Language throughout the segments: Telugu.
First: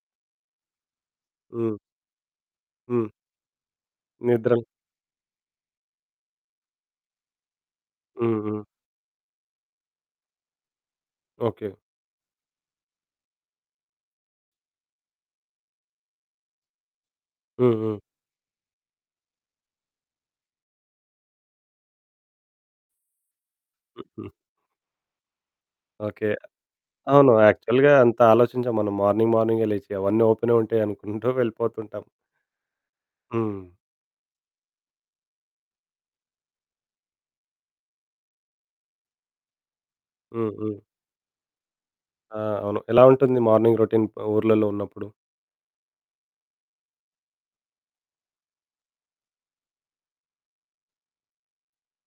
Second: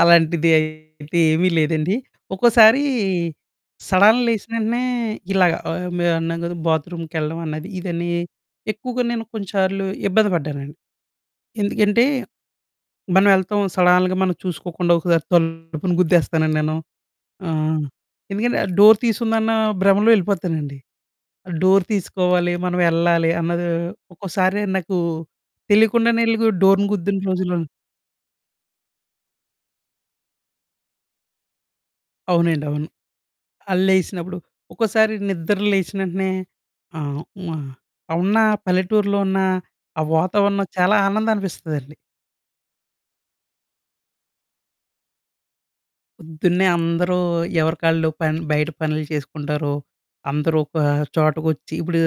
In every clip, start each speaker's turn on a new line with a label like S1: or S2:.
S1: అలాంటిది అయితే ఏమీ
S2: హ్మ్.
S1: లేదండి. ఒక్కోసారి
S2: హ్మ్.
S1: సడన్ లేసిన
S2: నిద్రల
S1: వెంటనే ఇలాగ ఆహ్, మే మేమున్నాం గదా! బాత్‌రూమ్‌కెళ్ళడం అన్నది, ఇదని,
S2: హుహు.
S1: ఎక్కువగా నేను కొన్నిసార్లు ఇబ్బంది పడ్డానండి.
S2: ఓకే.
S1: ఎందుకంటే మనం ఎళ్తాం సడన్‌గా మనం చూసుకోకుండా ఒకసారి తలుపును గుద్దేస్తానండి నేను.
S2: హ్మ్.
S1: ఆహ్,
S2: హ్మ్.
S1: ఎందుకంటే డోర్ తీసుందన్న భ్రమలో ఎళ్ళిపోతానండి. డోర్ తీసుకోవాలి, మనం ఎళ్ళాలి అన్నది
S2: హుహు.
S1: ఒక్కోసారి నాకు తెలియకుండానే
S2: ఓకే.
S1: ఎల్లి డోర్‌ని గుద్దిన
S2: అవును.
S1: రోజుల్లో ఉన్
S2: యాక్చువల్‌గా అంత ఆలోచించం మనం మార్నింగ్ మార్నింగే లేచి అవన్నీ ఓపెనే ఉంటాయి అనుకుంటూ వెళ్ళిపోతుంటాం.
S1: అవునండి. అవును.
S2: హ్మ్.
S1: ఆ! లేసినప్పుడు, ఒకోసారి నిద్ర లేసినేంటనే ఆహ్, మ ఉన్న పల్లెటూర్లో ఉన్న ఆ
S2: హ్మ్.
S1: వాతావరణం
S2: హ్మ్.
S1: చాలా ఆనందాననిపిస్తుందండి.
S2: ఆ! అవును. ఎలా ఉంటుంది మార్నింగ్ రొటీన్ ఊర్లల్లో ఉన్నప్పుడు?
S1: పొద్దున్నే అందరూ ఎవరి ఆళ్ళు పెన్ బయట పనులు చేసుకుంటారో, అందరూ ఒక చోటకొచ్చి, ఇప్పుడు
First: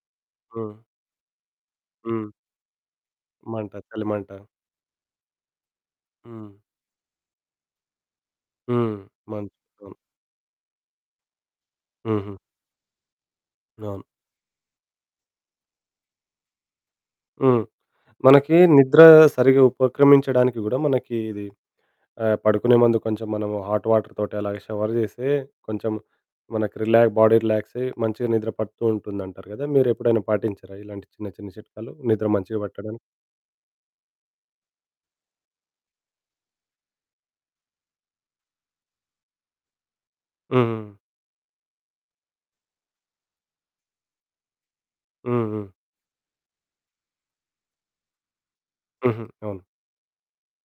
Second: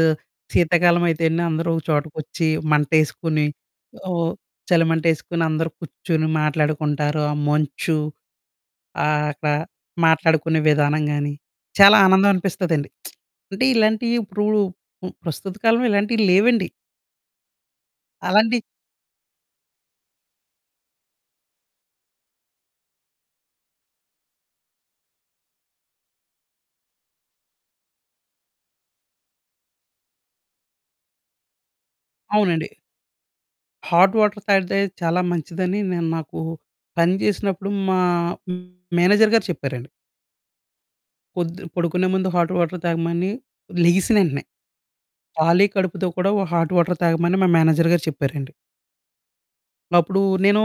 S2: హ్మ్.
S1: శీతాకాలం అయితేనే, అందరూ ఒక
S2: హ్మ్.
S1: చోటకొచ్చి, మంటేసుకుని,
S2: మంట
S1: అవొ
S2: చలిమంట.
S1: చలి‌మంటేసుకుని, అందరూ కూర్చొని,
S2: హ్మ్.
S1: మాట్లాడుకుంటారు ఆ మంచు
S2: హ్మ్.
S1: ఆహ్,
S2: మం
S1: అక్కడ
S2: అవును.
S1: మాట్లాడుకునే విధానం గాని, చాలా ఆనందం
S2: హుహు.
S1: అనిపిస్తదండి. అంటే
S2: అవును.
S1: ఇలాంటియిప్పుడు ఉ ప్రస్తుత కాలంలో ఇలాంటియి లేవండి.
S2: హ్మ్. మనకి
S1: అలాంటి
S2: నిద్ర సరిగ్గా ఉపక్రమించడానికి గూడా, మనకి ఇది ఆహ్, పడుకునే ముందు కొంచెం మనము హాట్ వాటర్ తోటి అలాగే షవర్ జేస్తే, కొంచెం మనకి రిలా బాడీ రిలాక్సయి మంచిగా నిద్ర పడుతూంటుందంటారు గదా! మీరెప్పుడైనా పాటించారా ఇలాంటి చిన్న, చిన్న చిట్కాలు, నిద్ర మంచిగా
S1: అవునండి.
S2: పట్టడానికి?
S1: హాట్ వాటర్ తాగితే చాలా మంచిదని నేను నాకు పని జేసినప్పుడు మా మేనేజర్ గారు చెప్పారండి.
S2: హ్మ్. హ్మ్.
S1: "పొద్దు పడుకునే ముందు హాట్ వాటర్ తాగమని. లెగిసినేంటనే,
S2: హ్మ్.
S1: కాలి
S2: హ్మ్.
S1: కడుపుతో కూడా ఒ హాట్ వాటర్ తాగమని" మా మేనేజర్ గారు చెప్పారండి.
S2: హుహు. అవును.
S1: అప్పుడు నేను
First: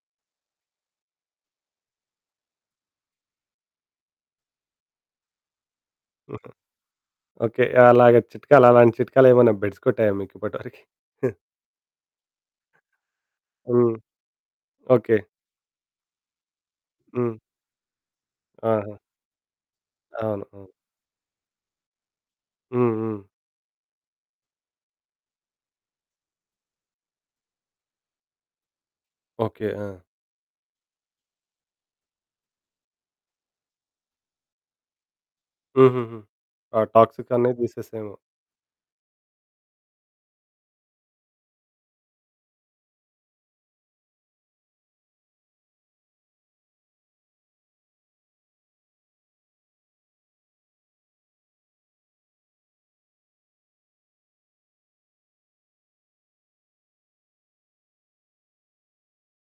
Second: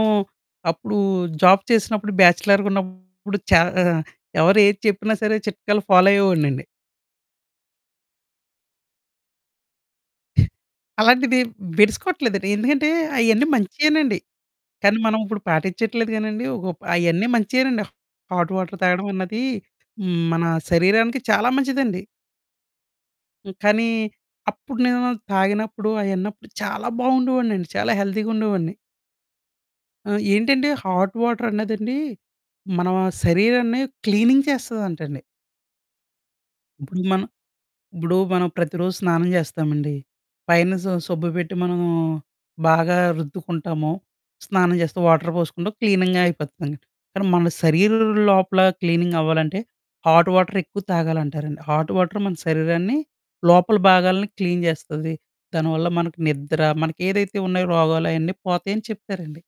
S1: అప్పుడు జాబ్ చేసినప్పుడు బ్యాచలర్‌గున్నప్పుడు, చ ఆహ్, ఎవరు ఏది చెప్పినా సరే, చిట్కాలు ఫాలో
S2: హుహు.
S1: అయ్యేవోడినండి.
S2: ఓకే. అలాగా చిట్కాలు, అలాంటి చిట్కాలు ఏమైనా బెడిసికొట్టాయా మీకు ఇప్పటివరకి?
S1: అలాంటిది బెడినికొట్లేదండి. ఎందుకంటే అయన్నీ
S2: హ్మ్.
S1: మంచియేనండి. కానీ
S2: ఓకే.
S1: మనం ఇప్పుడు పాటిచ్చట్లేదు గానండి. ఒకప్ అయన్నీ
S2: హ్మ్.
S1: మంచియేనండి హాట్ వాటర్
S2: ఆహా!
S1: తాగడం అన్నది, హ్మ్, మన
S2: అవును. అవును.
S1: శరీరానికి చాలా మంచిదండి.
S2: హ్మ్. హ్మ్.
S1: హ్మ్. కానీ అప్పుడు నేను తాగినప్పుడు అయిన్నపుడు చాలా బాగుండేవోడినండి. చాలా హెల్థీ‌గా ఉండేవోడిని.
S2: ఓకే. ఆ!
S1: ఆ! ఏంటంటే, హాట్ వాటర్ అన్నదండి, మన శరీరాన్ని క్లీనింగ్ చేస్తదంటండి.
S2: హుహుహు. ఆ
S1: ఇప్పుడు మనం
S2: టాక్సిక్ అన్ని
S1: ఇప్పుడు
S2: దీసేసాము.
S1: మనం ప్రతిరోజు స్నానం చేస్తామండి. పైన స సబ్బు బెట్టి మనము బాగా రుద్దుకుంటాము, స్నానం చేస్తే వాటర్ పోసుకుంటాం, క్లీనింగ్‌గా అయిపోతుందండి. కానీ మన శరీరం లోపల క్లీనింగ్ అవ్వాలంటే, హాట్ వాటర్ ఎక్కువ తాగాలంటారండి. హాట్ వాటర్ మన శరీరాన్ని లోపల భాగాలను క్లీన్ జేస్తది. దానివల్ల మనకి నిద్ర, మనకేదైతే ఉన్నాయో రోగాలయన్నీ పోతాయని చెప్తారండి.